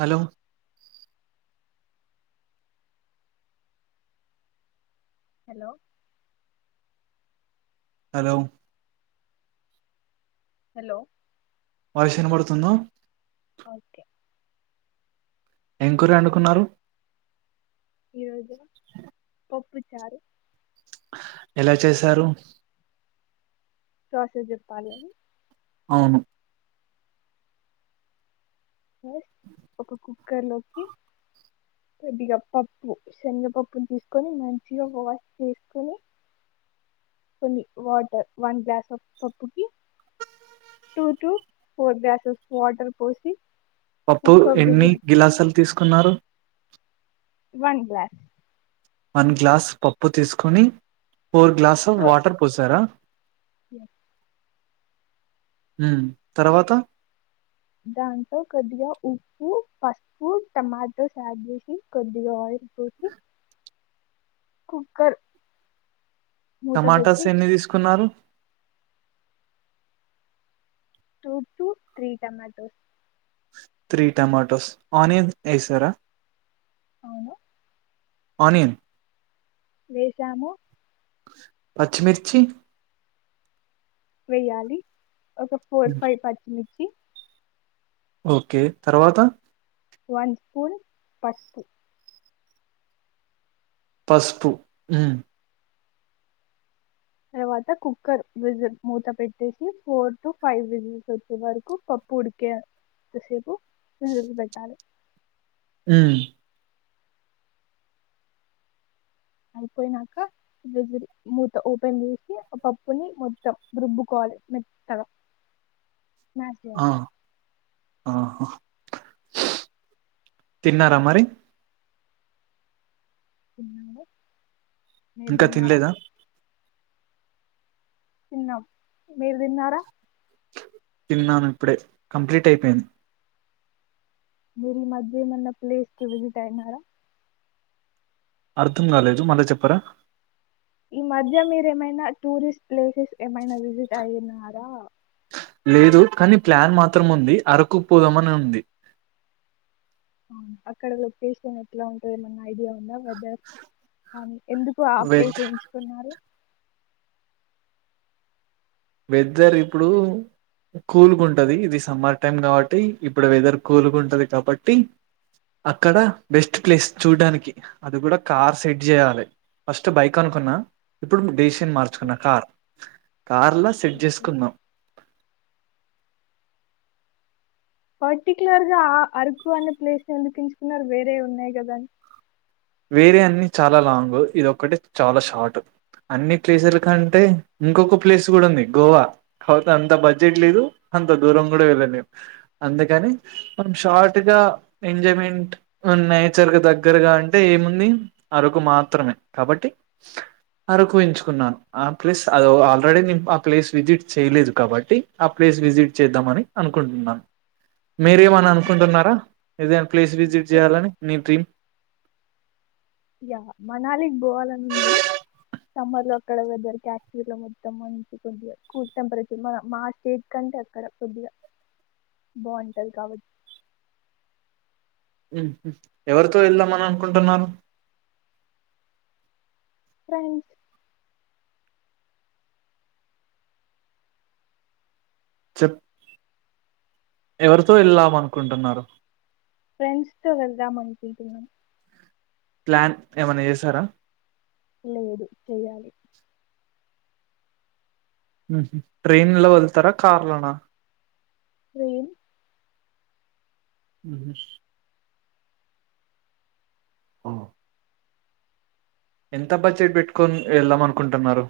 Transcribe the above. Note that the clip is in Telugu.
Hello hello hello hello voice ఇన పడుతుందా. ఓకే ఎం కూర అండుకున్నారు. ఈరోజు పప్పుచారు. ఎలా చేసారు? ప్రాసెస్ చెప్పాలి అది. అవును. సార్ ఒక కుక్కర్ లోకి కొద్దిగా పప్పు శనగపప్పుని తీసుకొని మంచిగా వాష్ చేసుకొని, కొన్ని వాటర్ వన్ గ్లాస్ ఆఫ్ పప్పుకి two two four glasses water పోసి పప్పు కుక్క ఎన్ని విజిల్ గిలాసలు తీసుకున్నారు. One glass. వన్ గ్లాస్ పప్పు తీసుకొని ఫోర్ గ్లాస్ ఆఫ్ వాటర్ పోసారా. యా హ్ తర్వాత దాంట్లో కొద్దిగా ఉప్పు, పసుపు, టమాటోస్ ఆడ్ చేశి కొద్దిగా ఆయిల్ పోసి కుక్కర్ మూత టమాటాస్ పెట్టి ఎన్ని తీసుకున్నారు. Two two three tomatoes. Three tomatoes. Onion ఎసార? అవును. అనియన్ వేసాము. పచ్చిమిర్చి వెయ్యాలి. ఒక ఫోర్ మ్మ్. ఫైవ్ పచ్చిమిర్చి ఓకే తర్వాత వన్ స్పూన్ పసుపు. పసుపు హ్ తర్వాత కుక్కర్ విజిల్ మూత పెట్టేసి ఫోర్ టు ఫైవ్ విజిల్స్ వచ్చే వరకు పప్పు ఉడికేంతసేపు విజిల్లు పెట్టాలి హు అయిపోయినాక విజిల్ మూత ఓపెన్ చేసి ఆ పప్పుని మొత్తం రుబ్బుకోవాలే మెత్తగా స్మాష్ చేయాలి ఆ ఆ తిన్నారా మరి తిన్లే ఇంకా తిన్లేదా తిన్నాం మీరు తిన్నారా తిన్నాను ఇప్పుడే కంప్లీట్ అయిపెంది మీరు ఈ మధ్య ఏమన్నా ప్లేస్కి విజిట్ అయినారా అర్థం కాలేదు మళ్ళీ చెప్పరా ఈ మధ్య మీరేమైనా టూరిస్ట్ ప్లేసెస్ ఏమైనా విజిట్ అయినారా లేదు కని ప్లాన్ మాత్రం ఉంది అరకుకు పోదామని ఉంది. అక్కడ లొకేషన్ ఎట్లా ఉంటది ఏమన్నా ఐడియా ఉందా ఎందుకు ఆ వె ప్లేస్ ఎంచుకున్నారు వెదర్ ఇప్పుడు కూల్ గా ఉంటది ఇది సమ్మర్ టైం కాబట్టి ఇప్పుడు వెదర్ కూల్ ఉంటది కాబట్టి అక్కడ బెస్ట్ ప్లేస్ చూడానికి అది కూడా కార్ సెట్ చేయాలే ఫస్ట్ బైక్ అనుకున్న ఇప్పుడు డేసిషన్ మార్చుకున్న కార్ కార్ లో సెట్ ఓకే చేసుకుందాం పటిక్లార్ గా ఆ అరుకు అనే ప్లేస్ నే ఎందుకు ఎంచుకున్నారు వేరే ఉన్నాయి కదాండి వేరే అన్ని చాలా లాంగ్ ఇదోక్కటే చాలా షార్ట్ అన్ని ప్లేసుల కంటే ఇంకొక ప్లేస్ కూడా ఉంది గోవా కాపోతే అంత బడ్జెట్ లేదు అంత దూరం కూడా వెళ్ళలేము అందుకని మనం షార్ట్ గా ఎంజాయ్మెంట్ నేచర్ కు దగ్గరగా అం అంటే ఏముంది అరకు మాత్రమే కాబట్టి అరకు ఎంచుకున్నాను ఆ ప్లేస్ అదో ఆల్రెడీ నేను ఆ ప్లేస్ విజిట్ చేయలేదు కాబట్టి ఆ ప్లేస్ విజిట్ చేద్దామని అనుకుంటున్నాను మీరేమని అనుకుంటున్నారా ఏదైనా ప్లేస్ విజిట్ అందుకే చేయాలని నీ డ్రీమ్ యా మనాలికి బోవాలని ఉంది సమ్మర్ లో అక్కడ వెదర్ కాశ్మీర్ లో మొత్తం మంచి కొద్దిగా కూల్ టెంపరేచర్ మన మా స్టేట్ కంటే అక్కడ కొద్దిగా బాగుంటాది కాబ ఉ ఎవరితో వెళ్దామని అనుకుంటున్నారు ఫ్రెండ్స్ చెప్ ఎవరితో వెళ్ళాం అనుకుంటున్నారు ఫ్రెండ్స్ తో వెళ్దాం అనుకుంటున్న ప్లాన్ ఏమన్న చేసారా లేదు చేయాలి ట్రైన్ లో వెళ్తారా కార్లనా ట్రైన్ ఉహు ఆ ఎంత బడ్జెట్ పెట్టుకొని వెళ్దాం అనుకుంటున్నారు